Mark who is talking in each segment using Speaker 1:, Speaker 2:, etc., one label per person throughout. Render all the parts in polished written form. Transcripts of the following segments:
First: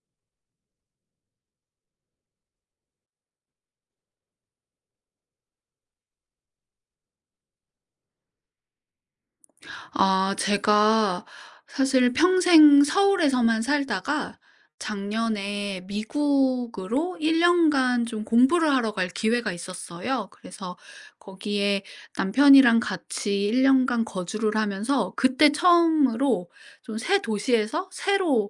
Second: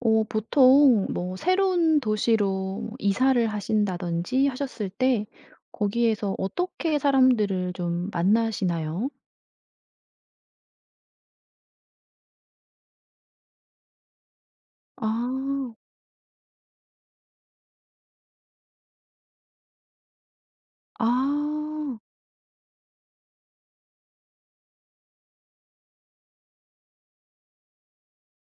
Speaker 1: 보통 뭐 새로운 도시로 뭐 이사를 하신다든지 하셨을 때 거기에서 어떻게 사람들을 좀 만나시나요?
Speaker 2: 아, 제가 사실 평생 서울에서만 살다가
Speaker 1: 아.
Speaker 2: 작년에 미국으로 1 년간 좀 공부를 하러 갈 기회가 있었어요. 그래서 거기에
Speaker 1: 아.
Speaker 2: 남편이랑 같이 1 년간 거주를 하면서 그때 처음으로 좀 새 도시에서 새로운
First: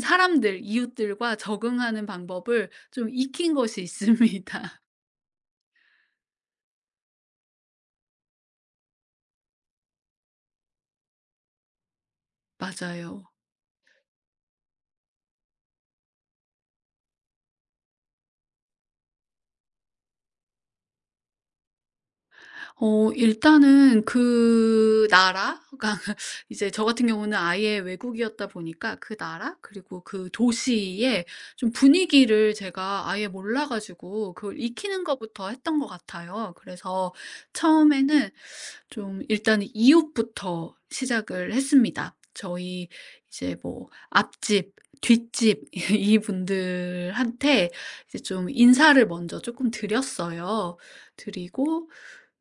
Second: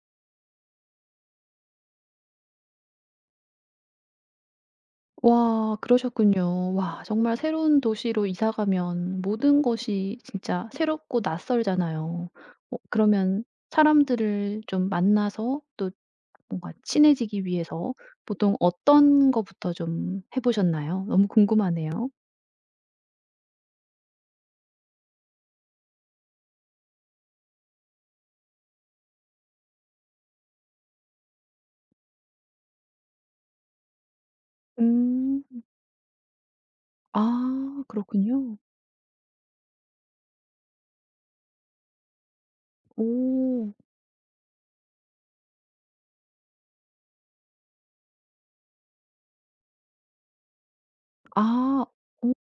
Speaker 2: 사람들, 이웃들과 적응하는 방법을 좀 익힌 것이 있습니다.
Speaker 1: 와 그러셨군요. 와 정말 새로운 도시로 이사 가면 모든 것이 진짜 새롭고 낯설잖아요.
Speaker 2: 맞아요.
Speaker 1: 그러면 사람들을 좀 만나서 또 뭔가 친해지기 위해서 보통 어떤 거부터 좀 해 보셨나요? 너무 궁금하네요.
Speaker 2: 어, 일단은 그 나라, 그러니까 이제 저 같은 경우는 아예 외국이었다 보니까 그 나라, 그리고 그 도시의 좀 분위기를 제가 아예 몰라 가지고 그걸 익히는 것부터
Speaker 1: 음.
Speaker 2: 했던 것 같아요. 그래서
Speaker 1: 아
Speaker 2: 처음에는
Speaker 1: 그렇군요.
Speaker 2: 좀 일단 이웃부터 시작을 했습니다. 저희 이제
Speaker 1: 오.
Speaker 2: 뭐 앞집, 뒷집 이분들한테 이제 좀 인사를 먼저 조금 드렸어요.
Speaker 1: 아.
Speaker 2: 드리고.
Speaker 1: 오.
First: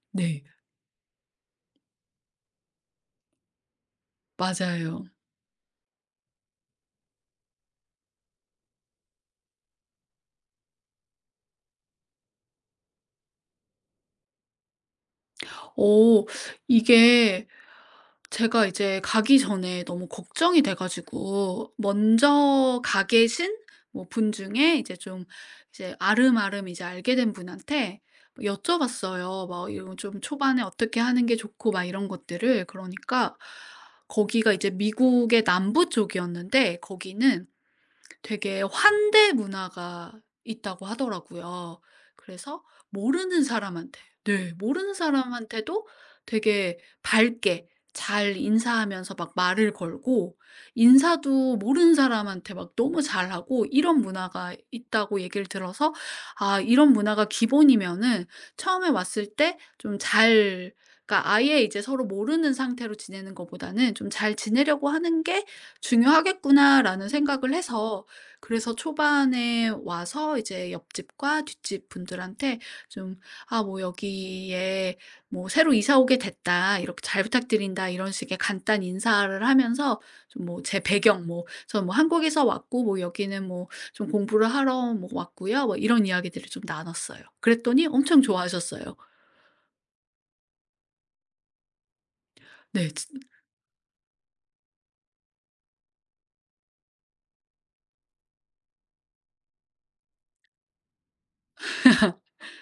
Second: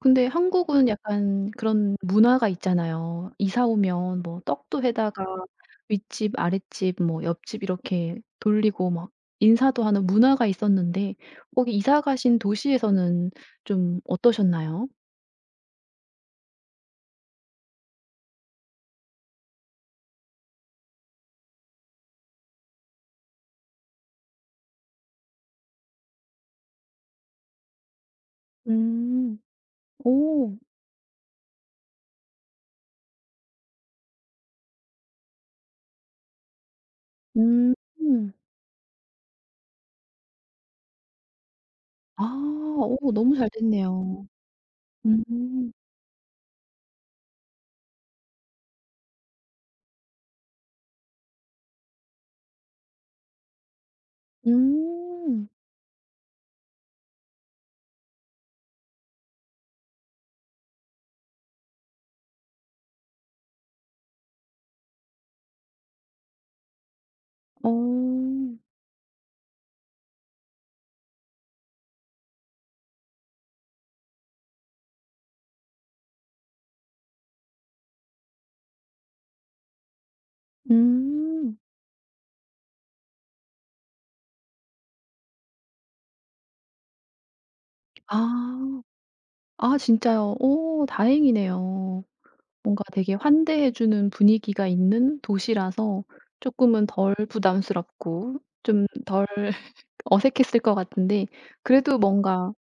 Speaker 1: 근데
Speaker 2: 네,
Speaker 1: 한국은 약간 그런 문화가 있잖아요. 이사 오면 뭐 떡도
Speaker 2: 맞아요.
Speaker 1: 해다가 윗집, 아랫집, 뭐 옆집 이렇게 돌리고 막 인사도 하는 문화가 있었는데 거기 이사 가신 도시에서는 좀 어떠셨나요?
Speaker 2: 어, 이게 제가 이제 가기 전에 너무 걱정이 돼 가지고 먼저 가 계신 뭐 분 중에 이제 좀 이제 아름아름 이제 알게 된 분한테 뭐
Speaker 1: 음.
Speaker 2: 여쭤봤어요. 막 이런 좀
Speaker 1: 오.
Speaker 2: 초반에 어떻게 하는 게 좋고 막 이런 것들을. 그러니까 거기가 이제 미국의 남부 쪽이었는데 거기는
Speaker 1: 음.
Speaker 2: 되게 환대 문화가 있다고 하더라고요.
Speaker 1: 아.
Speaker 2: 그래서
Speaker 1: 오 너무
Speaker 2: 모르는
Speaker 1: 잘
Speaker 2: 사람한테,
Speaker 1: 됐네요.
Speaker 2: 네, 모르는
Speaker 1: 음.
Speaker 2: 사람한테도 되게 밝게 잘 인사하면서 막 말을 걸고 인사도 모르는 사람한테 막 너무 잘하고 이런 문화가 있다고 얘기를
Speaker 1: 음.
Speaker 2: 들어서 아, 이런 문화가 기본이면은 처음에 왔을 때 좀 잘, 그러니까 아예 이제 서로 모르는 상태로 지내는 것보다는 '좀 잘 지내려고 하는 게 중요하겠구나.'라는 생각을 해서
Speaker 1: 어.
Speaker 2: 그래서 초반에 와서 이제 옆집과 뒷집 분들한테 좀 "아 뭐 여기에 뭐 새로 이사 오게 됐다. 이렇게 잘 부탁드린다." 이런 식의 간단 인사를 하면서 좀 뭐 제 배경 뭐
Speaker 1: 음.
Speaker 2: "저 뭐 한국에서 왔고 뭐 여기는 뭐 좀 공부를 하러 뭐 왔고요." 뭐 이런 이야기들을 좀 나눴어요. 그랬더니 엄청
Speaker 1: 아.
Speaker 2: 좋아하셨어요.
Speaker 1: 아 진짜요? 오, 다행이네요. 뭔가
Speaker 2: 네.
Speaker 1: 되게 환대해 주는 분위기가 있는 도시라서 조금은 덜 부담스럽고 좀 덜 어색했을 것 같은데 그래도 뭔가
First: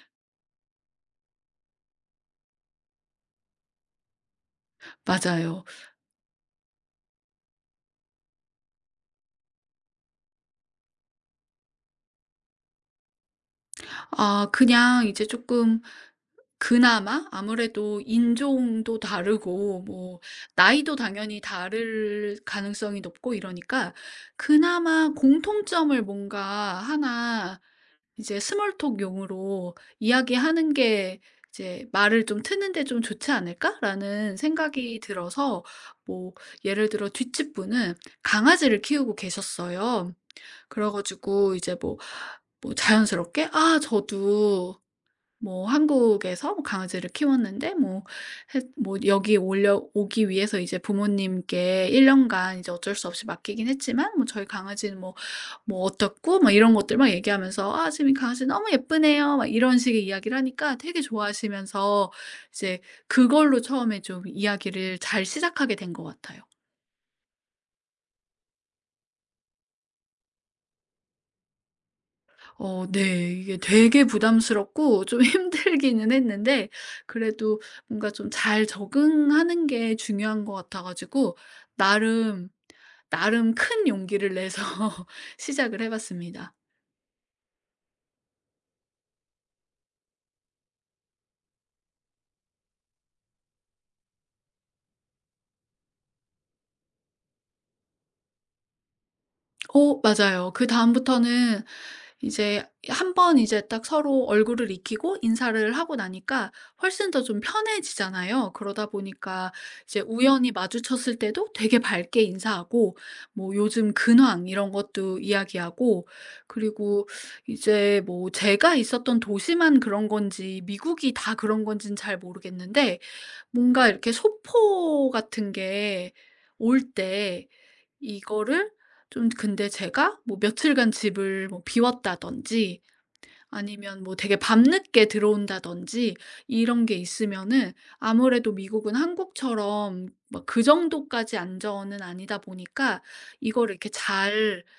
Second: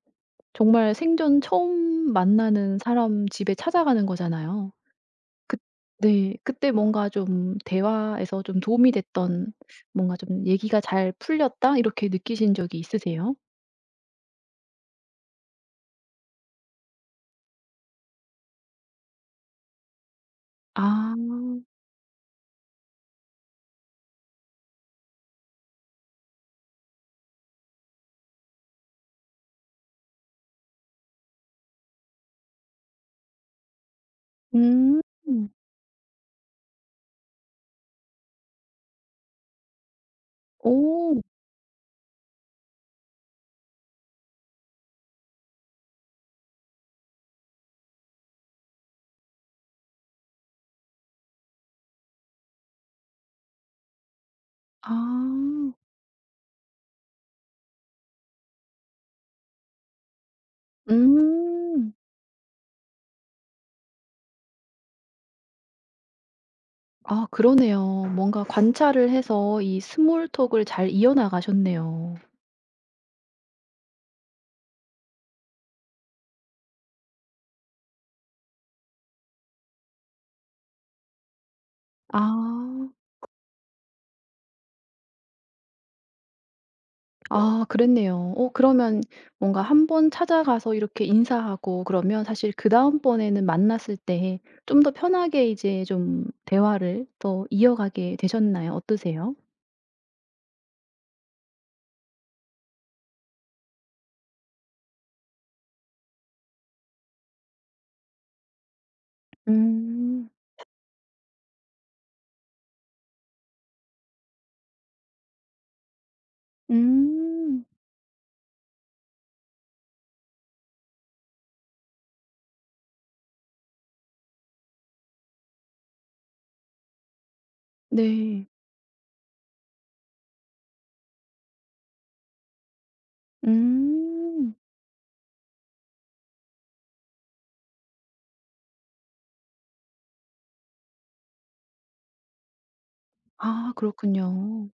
Speaker 1: 정말 생전 처음 만나는 사람 집에 찾아가는 거잖아요. 그
Speaker 2: 맞아요.
Speaker 1: 네. 그때 뭔가 좀 대화에서 좀 도움이 됐던 뭔가 좀 '얘기가 잘 풀렸다.' 이렇게 느끼신 적이 있으세요?
Speaker 2: 아, 그냥 이제 조금 그나마 아무래도 인종도 다르고 뭐 나이도
Speaker 1: 아.
Speaker 2: 당연히 다를 가능성이 높고 이러니까 그나마 공통점을 뭔가 하나 이제 스몰톡 용으로 이야기하는 게 이제 말을 좀 트는 데 좀 좋지 않을까라는 생각이
Speaker 1: 음.
Speaker 2: 들어서 뭐 예를 들어 뒷집 분은 강아지를 키우고 계셨어요. 그래
Speaker 1: 오.
Speaker 2: 가지고 이제 뭐 자연스럽게 "아 저도 뭐 한국에서 뭐 강아지를 키웠는데 뭐 해 뭐 여기 올려오기 위해서 이제 부모님께 1 년간 이제 어쩔 수 없이 맡기긴 했지만 뭐 "저희 강아지는 뭐
Speaker 1: 아.
Speaker 2: 뭐 어떻고" 막 이런 것들 막 얘기하면서 "아 지금 이 강아지 너무 예쁘네요." 막 이런 식의 이야기를 하니까 되게
Speaker 1: 음.
Speaker 2: 좋아하시면서 이제 그걸로 처음에 좀 이야기를 잘 시작하게 된 것 같아요.
Speaker 1: 아 그러네요. 뭔가 관찰을 해서 이 스몰 톡을 잘 이어나가셨네요.
Speaker 2: 어, 네. 이게 되게 부담스럽고 좀 힘들기는 했는데 그래도 뭔가 좀 잘 적응하는 게 중요한 것 같아 가지고 나름,
Speaker 1: 아.
Speaker 2: 나름 큰 용기를 내서 시작을 해 봤습니다.
Speaker 1: 아 그랬네요. 그러면 뭔가 한번 찾아가서 이렇게 인사하고 그러면 사실 그다음 번에는 만났을 때 좀 더 편하게 이제 좀 대화를 더 이어가게 되셨나요? 어떠세요?
Speaker 2: 어, 맞아요. 그다음부터는 이제 한 번 이제 딱 서로 얼굴을 익히고 인사를 하고 나니까 훨씬 더 좀 편해지잖아요. 그러다 보니까 이제
Speaker 1: 음.
Speaker 2: 우연히 마주쳤을 때도 되게 밝게 인사하고 뭐 요즘 근황 이런 것도 이야기하고 그리고
Speaker 1: 음.
Speaker 2: 이제 뭐 제가 있었던 도시만 그런 건지 미국이 다 그런 건지는 잘 모르겠는데 뭔가 이렇게 소포 같은 게올때
Speaker 1: 네.
Speaker 2: 이거를 좀, 근데 제가 뭐 며칠간 집을 뭐 비웠다든지 아니면 뭐 되게
Speaker 1: 음.
Speaker 2: 밤늦게 들어온다든지 이런 게 있으면은 아무래도 미국은 한국처럼 막 그 정도까지 안전은 아니다 보니까
Speaker 1: 아
Speaker 2: 이거를 이렇게 잘
Speaker 1: 그렇군요.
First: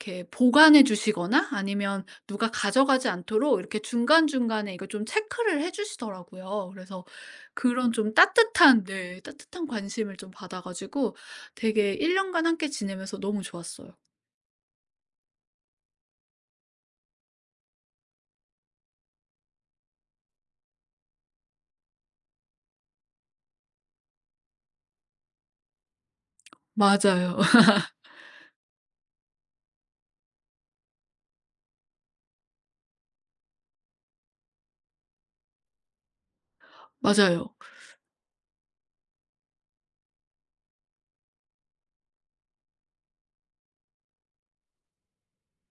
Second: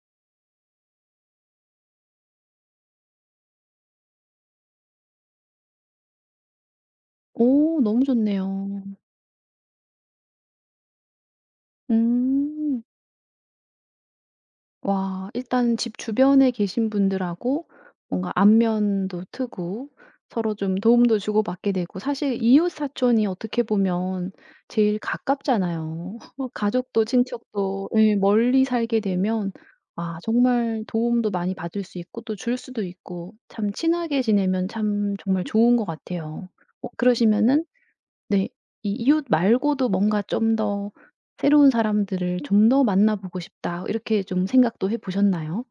Speaker 2: 이렇게 보관해 주시거나 아니면 누가 가져가지 않도록 이렇게 중간중간에 이거 좀 체크를 해 주시더라고요. 그래서
Speaker 1: 오
Speaker 2: 그런
Speaker 1: 너무
Speaker 2: 좀
Speaker 1: 좋네요.
Speaker 2: 따뜻한, 네, 따뜻한 관심을 좀 받아 가지고 되게 1 년간 함께
Speaker 1: 음.
Speaker 2: 지내면서 너무 좋았어요.
Speaker 1: 와 일단 집 주변에 계신 분들하고 뭔가 안면도 트고 서로 좀 도움도 주고받게 되고 사실 이웃 사촌이 어떻게 보면 제일 가깝잖아요. 가족도
Speaker 2: 맞아요.
Speaker 1: 친척도 예 멀리 살게 되면 아 정말 도움도 많이 받을 수 있고 또 줄 수도 있고 참 친하게 지내면 참 정말 좋은 것 같아요. 어
Speaker 2: 맞아요.
Speaker 1: 그러시면은 네. 이 이웃 말고도 뭔가 좀 더 '새로운 사람들을 좀 더 만나 보고 싶다.' 이렇게 좀 생각도 해 보셨나요?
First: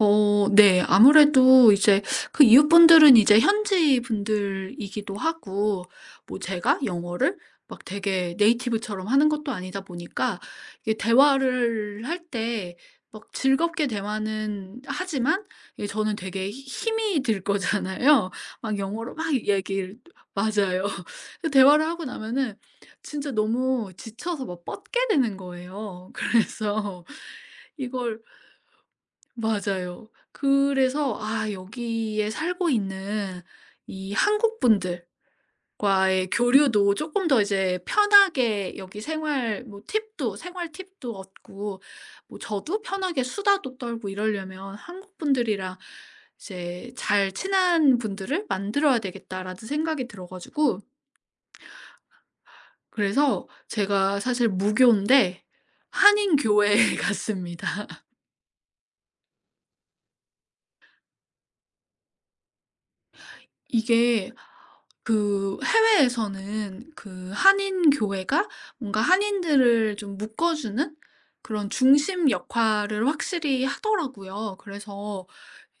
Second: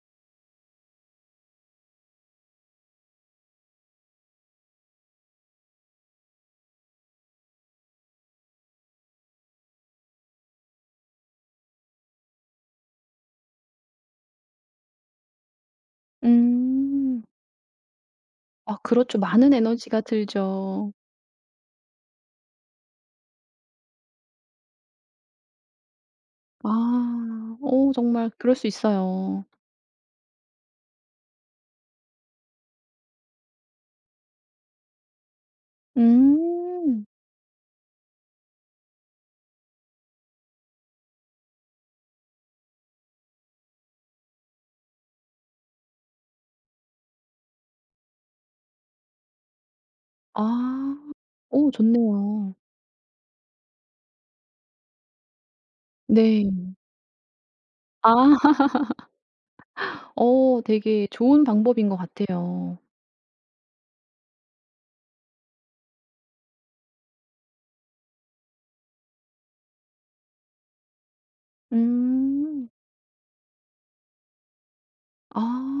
Speaker 2: 어, 네. 아무래도 이제 그 이웃분들은 이제 현지 분들이기도 하고 뭐 제가 영어를 막 되게 네이티브처럼 하는 것도 아니다 보니까 이게 대화를 할 때 막 즐겁게 대화는 하지만 예, 저는 되게 히 힘이
Speaker 1: 음.
Speaker 2: 들 거잖아요. 막
Speaker 1: 아
Speaker 2: 영어로
Speaker 1: 그렇죠.
Speaker 2: 막
Speaker 1: 많은
Speaker 2: 얘기를.
Speaker 1: 에너지가
Speaker 2: 맞아요.
Speaker 1: 들죠.
Speaker 2: 그 대화를 하고 나면은 진짜 너무 지쳐서 막 뻗게 되는 거예요. 그래서
Speaker 1: 아. 어
Speaker 2: 이걸.
Speaker 1: 정말 그럴 수 있어요.
Speaker 2: 맞아요. 그래서 아, 여기에 살고 있는 이 한국 분들과의 교류도
Speaker 1: 음.
Speaker 2: 조금 더 이제 편하게 여기 생활 뭐 팁도, 생활 팁도 얻고 뭐 저도 편하게 수다도 떨고 이러려면 '한국 분들이랑 이제 잘 친한 분들을 만들어야 되겠다.'라는 생각이 들어 가지고
Speaker 1: 아. 어 좋네요.
Speaker 2: 그래서 제가 사실 무교인데 한인
Speaker 1: 네.
Speaker 2: 교회에 갔습니다.
Speaker 1: 아 어 되게 좋은 방법인 것 같아요.
Speaker 2: 이게 그 해외에서는 그 한인 교회가 뭔가 한인들을 좀 묶어주는 그런 중심
Speaker 1: 음.
Speaker 2: 역할을 확실히 하더라고요. 그래서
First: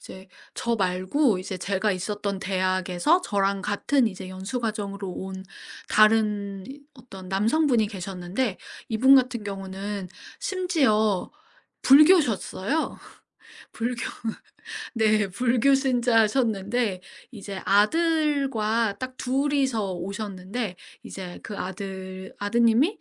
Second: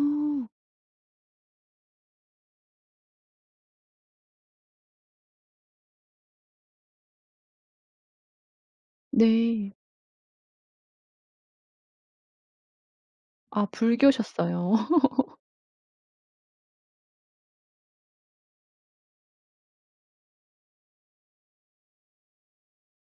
Speaker 2: 이제 저 말고 이제 제가 있었던 대학에서 저랑 같은 이제 연수과정으로 온 다른 어떤 남성분이 계셨는데 이분 같은
Speaker 1: 네.
Speaker 2: 경우는 심지어 불교셨어요.
Speaker 1: 아
Speaker 2: 불교.
Speaker 1: 불교셨어요.
Speaker 2: 네. 불교 신자셨는데 이제 아들과 딱 둘이서 오셨는데 이제 그 아들 아드님이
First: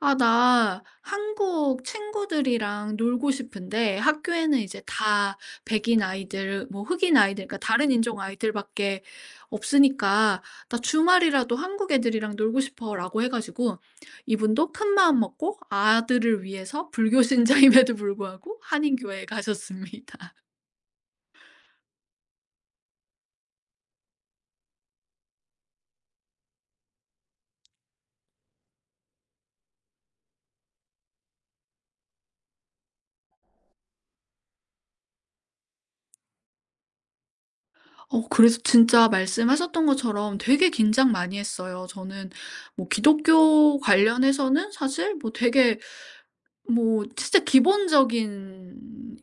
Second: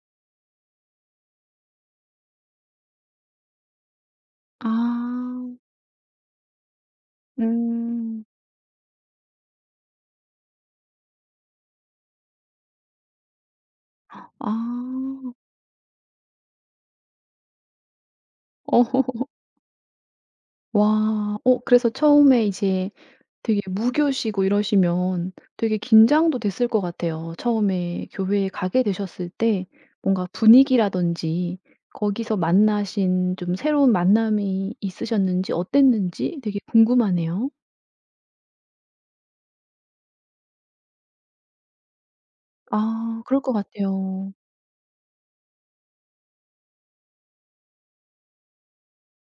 Speaker 2: "아 나 한국 친구들이랑 놀고 싶은데 학교에는
Speaker 1: 아.
Speaker 2: 이제 다 백인 아이들 뭐 흑인 아이들 그러니까 다른 인종
Speaker 1: 음.
Speaker 2: 아이들밖에 없으니까 나 주말이라도 한국 애들이랑 놀고 싶어."라고 해 가지고 이분도 큰 마음
Speaker 1: 아.
Speaker 2: 먹고 아들을 위해서 불교 신자임에도 불구하고
Speaker 1: 어
Speaker 2: 한인 교회에 가셨습니다.
Speaker 1: 와. 어 그래서 처음에 이제 되게 무교시고 이러시면 되게 긴장도 됐을 것 같아요. 처음에 교회에 가게 되셨을 때 뭔가 분위기라든지 거기서 만나신 좀 새로운 만남이 있으셨는지 어땠는지 되게 궁금하네요.
Speaker 2: 어, 그래서 진짜 말씀하셨던 것처럼 되게 긴장 많이 했어요. 저는 뭐
Speaker 1: 아 그럴 것
Speaker 2: 기독교
Speaker 1: 같아요.
Speaker 2: 관련해서는 사실 뭐 되게 뭐 진짜 기본적인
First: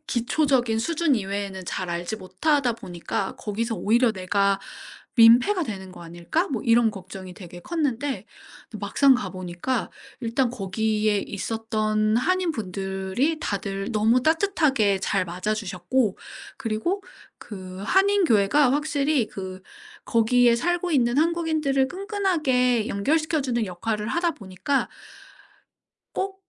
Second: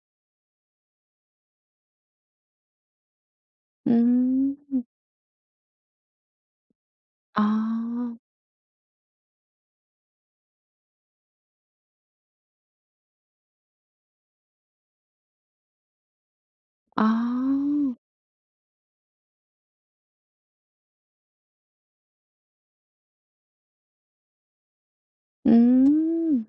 Speaker 2: 기초적인 수준 이외에는 잘 알지 못하다 보니까 '거기서 오히려
Speaker 1: 음.
Speaker 2: 내가 민폐가 되는 거 아닐까?' 뭐 이런 걱정이 되게
Speaker 1: 아.
Speaker 2: 컸는데 막상 가 보니까 일단 거기에 있었던 한인분들이 다들 너무 따뜻하게 잘 맞아 주셨고 그리고 그
Speaker 1: 아.
Speaker 2: 한인교회가 확실히 그 거기에 살고 있는 한국인들을 끈끈하게 연결시켜 주는 역할을 하다 보니까 꼭
Speaker 1: 음.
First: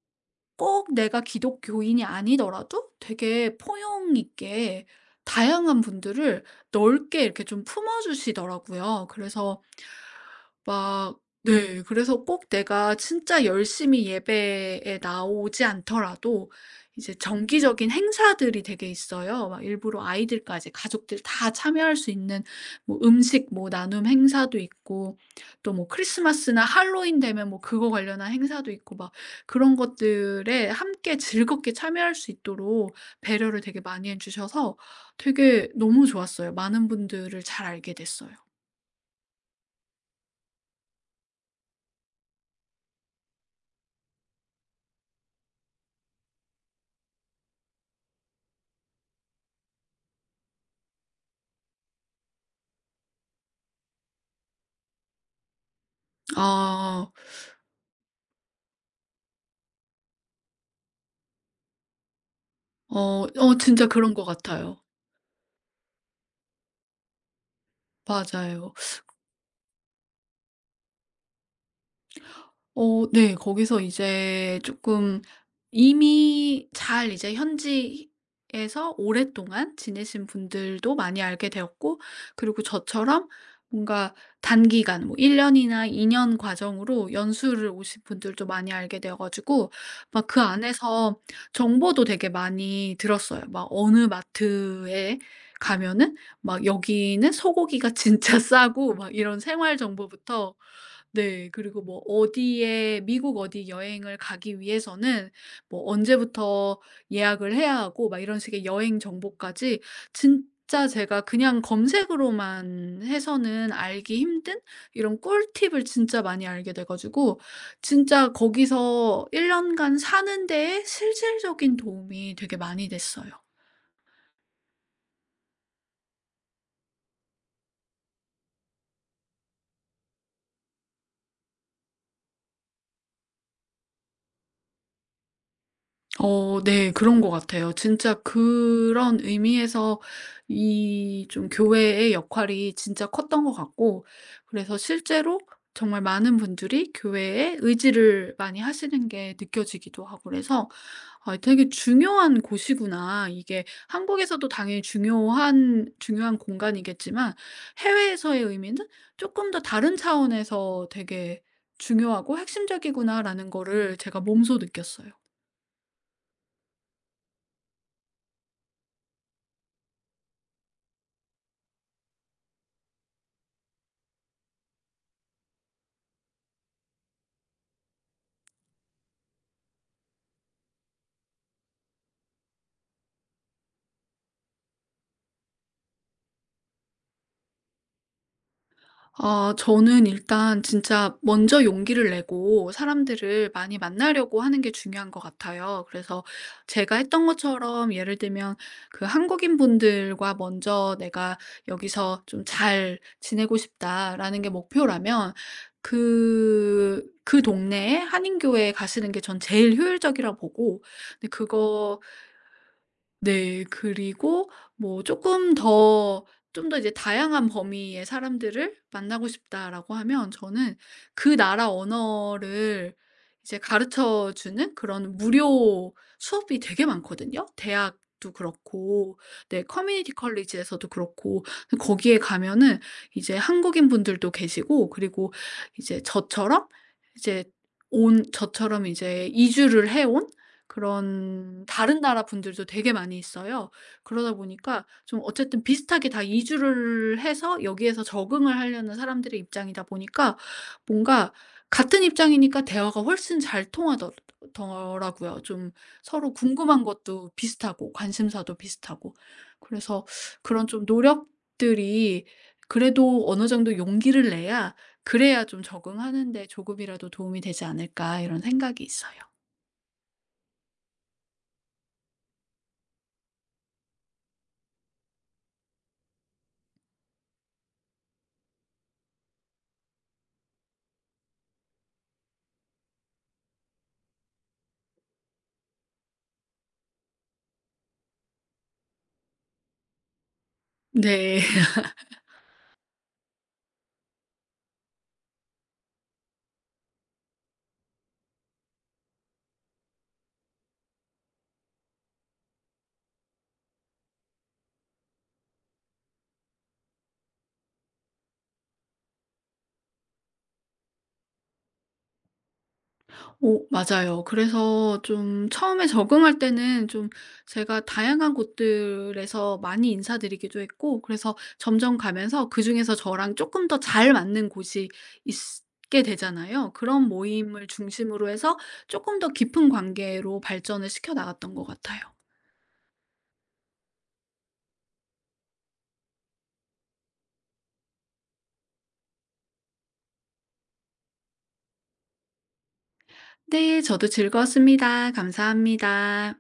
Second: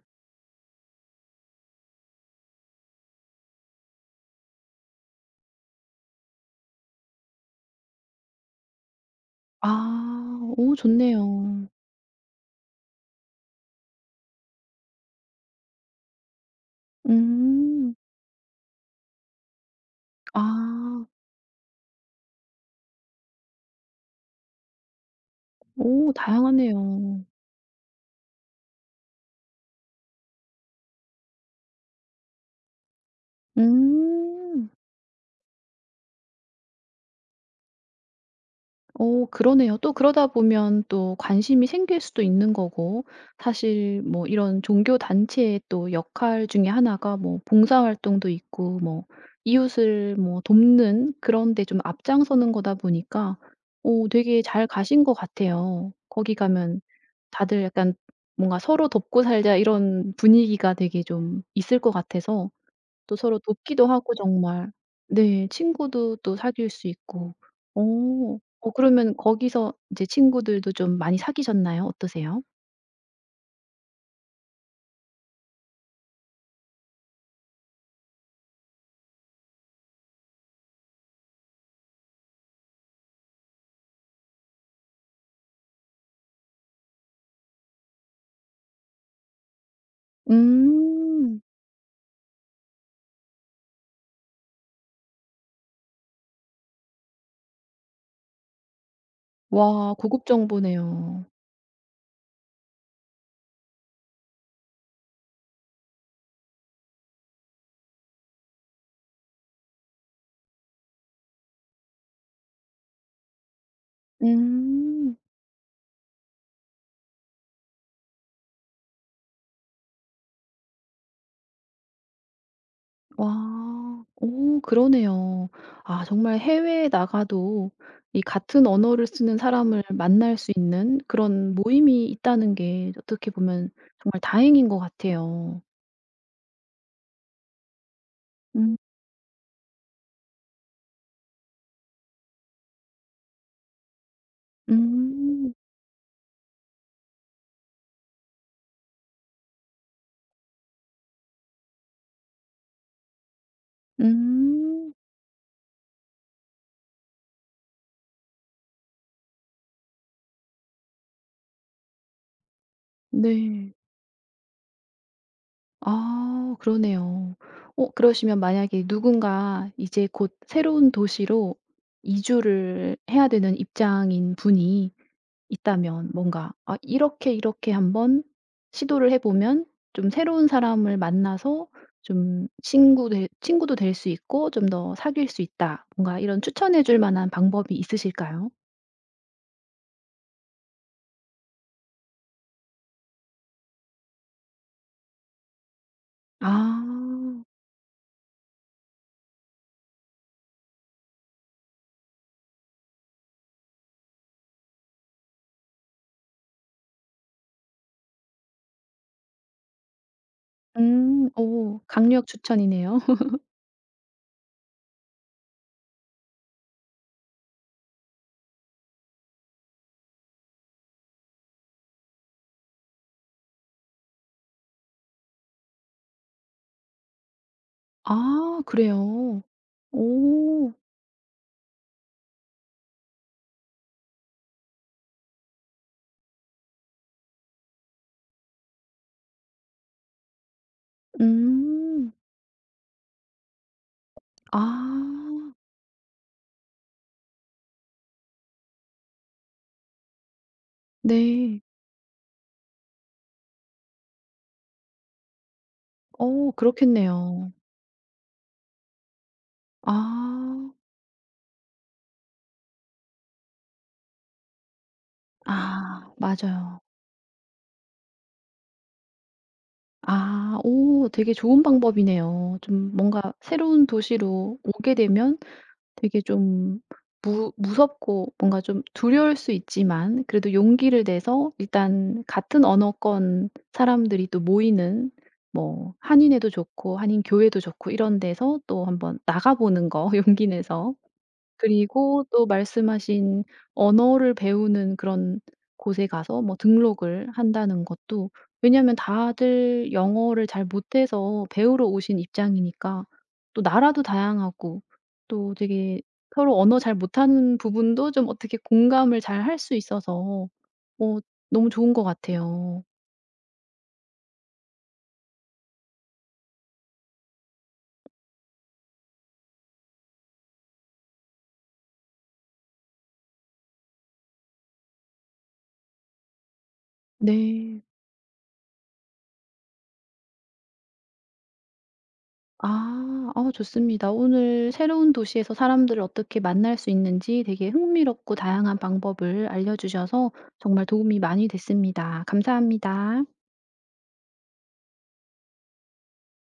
Speaker 2: 꼭 내가 기독교인이 아니더라도 되게 포용 있게 다양한 분들을 넓게 이렇게 좀 품어주시더라고요. 그래서
Speaker 1: 아. 오
Speaker 2: 막,
Speaker 1: 좋네요.
Speaker 2: 네. 그래서 꼭 내가 진짜 열심히 예배에 나오지 않더라도 이제 정기적인
Speaker 1: 음.
Speaker 2: 행사들이 되게 있어요. 막 일부러 아이들까지
Speaker 1: 아.
Speaker 2: 가족들 다 참여할 수 있는 뭐 음식 뭐 나눔 행사도 있고 또 뭐
Speaker 1: 오
Speaker 2: 크리스마스나 할로윈
Speaker 1: 다양하네요.
Speaker 2: 되면 뭐 그거 관련한 행사도 있고 막 그런 것들에 함께 즐겁게 참여할 수 있도록 배려를 되게 많이 해
Speaker 1: 음.
Speaker 2: 주셔서 되게 너무 좋았어요. 많은 분들을 잘 알게 됐어요.
Speaker 1: 오, 그러네요. 또 그러다 보면 또 관심이 생길 수도 있는 거고 사실 뭐 이런 종교 단체의 또 역할 중에 하나가 뭐 봉사 활동도 있고 뭐 이웃을 뭐 돕는 그런 데 좀 앞장서는 거다 보니까 오, 되게 잘 가신 것 같아요. 거기 가면
Speaker 2: 아.
Speaker 1: 다들 약간 뭔가 '서로 돕고 살자.' 이런 분위기가 되게 좀 있을 것 같아서 또
Speaker 2: 어,
Speaker 1: 서로
Speaker 2: 어,
Speaker 1: 돕기도
Speaker 2: 진짜 그런
Speaker 1: 하고
Speaker 2: 것
Speaker 1: 정말
Speaker 2: 같아요.
Speaker 1: 네 친구도 또 사귈 수 있고. 어.
Speaker 2: 맞아요.
Speaker 1: 그러면 거기서 이제 친구들도 좀 많이 사귀셨나요? 어떠세요?
Speaker 2: 어, 네. 거기서 이제 조금 이미 잘 이제 현지에서 오랫동안 지내신 분들도 많이 알게 되었고 그리고 저처럼 뭔가 단기간 뭐 1 년이나 2년 과정으로 연수를 오신 분들도 많이 알게 되어 가지고 막 그 안에서
Speaker 1: 음.
Speaker 2: 정보도 되게 많이 들었어요. 막 어느 마트에 가면은 막 여기는 소고기가 진짜 싸고 막 이런 생활
Speaker 1: 와 고급
Speaker 2: 정보부터
Speaker 1: 정보네요.
Speaker 2: 네 그리고 뭐 어디에 미국 어디 여행을 가기 위해서는 뭐 언제부터 예약을 해야 하고 막 이런 식의 여행 정보까지 진짜 제가 그냥 검색으로만 해서는 알기 힘든
Speaker 1: 음.
Speaker 2: 이런 꿀팁을 진짜 많이 알게 돼 가지고 진짜 거기서 1 년간 사는 데에 실질적인 도움이 되게 많이 됐어요.
Speaker 1: 와. 오 그러네요. 아 정말 해외에 나가도 이 같은 언어를 쓰는 사람을 만날 수 있는 그런 모임이 있다는 게 어떻게 보면 정말 다행인 것 같아요.
Speaker 2: 어, 네. 그런 것 같아요. 진짜
Speaker 1: 음.
Speaker 2: 그런 의미에서 이 좀 교회의 역할이 진짜 컸던 것 같고 그래서 실제로
Speaker 1: 음.
Speaker 2: 정말 많은 분들이 교회에 의지를 많이 하시는 게 느껴지기도 하고 그래서 '아, 되게 중요한 곳이구나.' 이게 한국에서도 당연히
Speaker 1: 음.
Speaker 2: 중요한, 중요한 공간이겠지만 해외에서의 의미는 조금 더 다른 차원에서 되게 '중요하고 핵심적이구나.'라는
Speaker 1: 네.
Speaker 2: 거를 제가 몸소 느꼈어요.
Speaker 1: 아 그러네요. 어 그러시면 만약에 누군가 이제 곧 새로운 도시로 이주를 해야 되는 입장인 분이 있다면 뭔가 '아 이렇게, 이렇게 한번 시도를 해 보면 좀 새로운 사람을 만나서 좀 친구 될 친구도 될 수 있고 좀 더 사귈 수 있다.' 뭔가 이런 추천해 줄 만한 방법이 있으실까요?
Speaker 2: 아, 저는 일단 진짜 먼저 용기를 내고 사람들을 많이 만나려고 하는 게 중요한 것 같아요. 그래서
Speaker 1: 아.
Speaker 2: 제가 했던 것처럼 예를 들면 그 '한국인분들과 먼저 내가 여기서 좀 잘 지내고 싶다.'라는 게 목표라면 그 동네에 한인교회에 가시는 게 전 제일 효율적이라 보고 근데
Speaker 1: 오
Speaker 2: 그거,
Speaker 1: 강력 추천이네요.
Speaker 2: 네. 그리고 뭐 조금 더 좀 더 이제 다양한 범위의 사람들을 만나고 싶다라고 하면 저는 그 나라 언어를 이제 가르쳐 주는 그런 무료 수업이 되게 많거든요. 대학도
Speaker 1: 아
Speaker 2: 그렇고,
Speaker 1: 그래요?
Speaker 2: 네, 커뮤니티
Speaker 1: 오.
Speaker 2: 컬리지에서도 그렇고 거기에 가면은 이제 한국인분들도 계시고 그리고 이제 이제 저처럼 이제 이주를 해온 그런 다른
Speaker 1: 음.
Speaker 2: 나라 분들도 되게 많이 있어요. 그러다
Speaker 1: 아.
Speaker 2: 보니까 좀 어쨌든 비슷하게 다 이주를 해서 여기에서 적응을 하려는 사람들의 입장이다 보니까 뭔가
Speaker 1: 네.
Speaker 2: 같은 입장이니까 대화가 훨씬 잘 통하더 더라고요. 좀 서로
Speaker 1: 어
Speaker 2: 궁금한 것도
Speaker 1: 그렇겠네요.
Speaker 2: 비슷하고 관심사도 비슷하고. 그래서 그런
Speaker 1: 아.
Speaker 2: 좀 노력들이 그래도 어느 정도 용기를 내야, 그래야 좀
Speaker 1: 아
Speaker 2: 적응하는 데
Speaker 1: 맞아요.
Speaker 2: 조금이라도 도움이 되지 않을까 이런 생각이 있어요.
Speaker 1: 아 오 되게 좋은 방법이네요. 좀 뭔가 새로운 도시로 오게 되면 되게 좀 무 무섭고 뭔가 좀 두려울 수 있지만 그래도 용기를 내서 일단 같은 언어권 사람들이 또 모이는 뭐 한인회도 좋고 한인 교회도 좋고 이런 데서 또 한번 나가 보는 거 용기 내서
Speaker 2: 네.
Speaker 1: 그리고 또 말씀하신 언어를 배우는 그런 곳에 가서 뭐 등록을 한다는 것도 왜냐하면 다들 영어를 잘 못해서 배우러 오신 입장이니까 또 나라도 다양하고 또 되게 서로 언어 잘 못하는 부분도 좀 어떻게 공감을 잘 할 수 있어서 어 너무 좋은 것 같아요.
Speaker 2: 오, 맞아요. 그래서 좀 처음에 적응할 때는 좀 제가 다양한 곳들에서 많이 인사드리기도 했고 그래서 점점 가면서 그중에서 저랑 조금 더 잘 맞는 곳이 있게 되잖아요. 그런 모임을
Speaker 1: 네.
Speaker 2: 중심으로 해서 조금 더 깊은 관계로 발전을 시켜 나갔던 것 같아요.
Speaker 1: 아. 어 좋습니다. 오늘 새로운 도시에서 사람들을 어떻게 만날 수 있는지 되게 흥미롭고 다양한 방법을 알려 주셔서 정말 도움이 많이 됐습니다. 감사합니다.
Speaker 2: 네. 저도 즐거웠습니다. 감사합니다.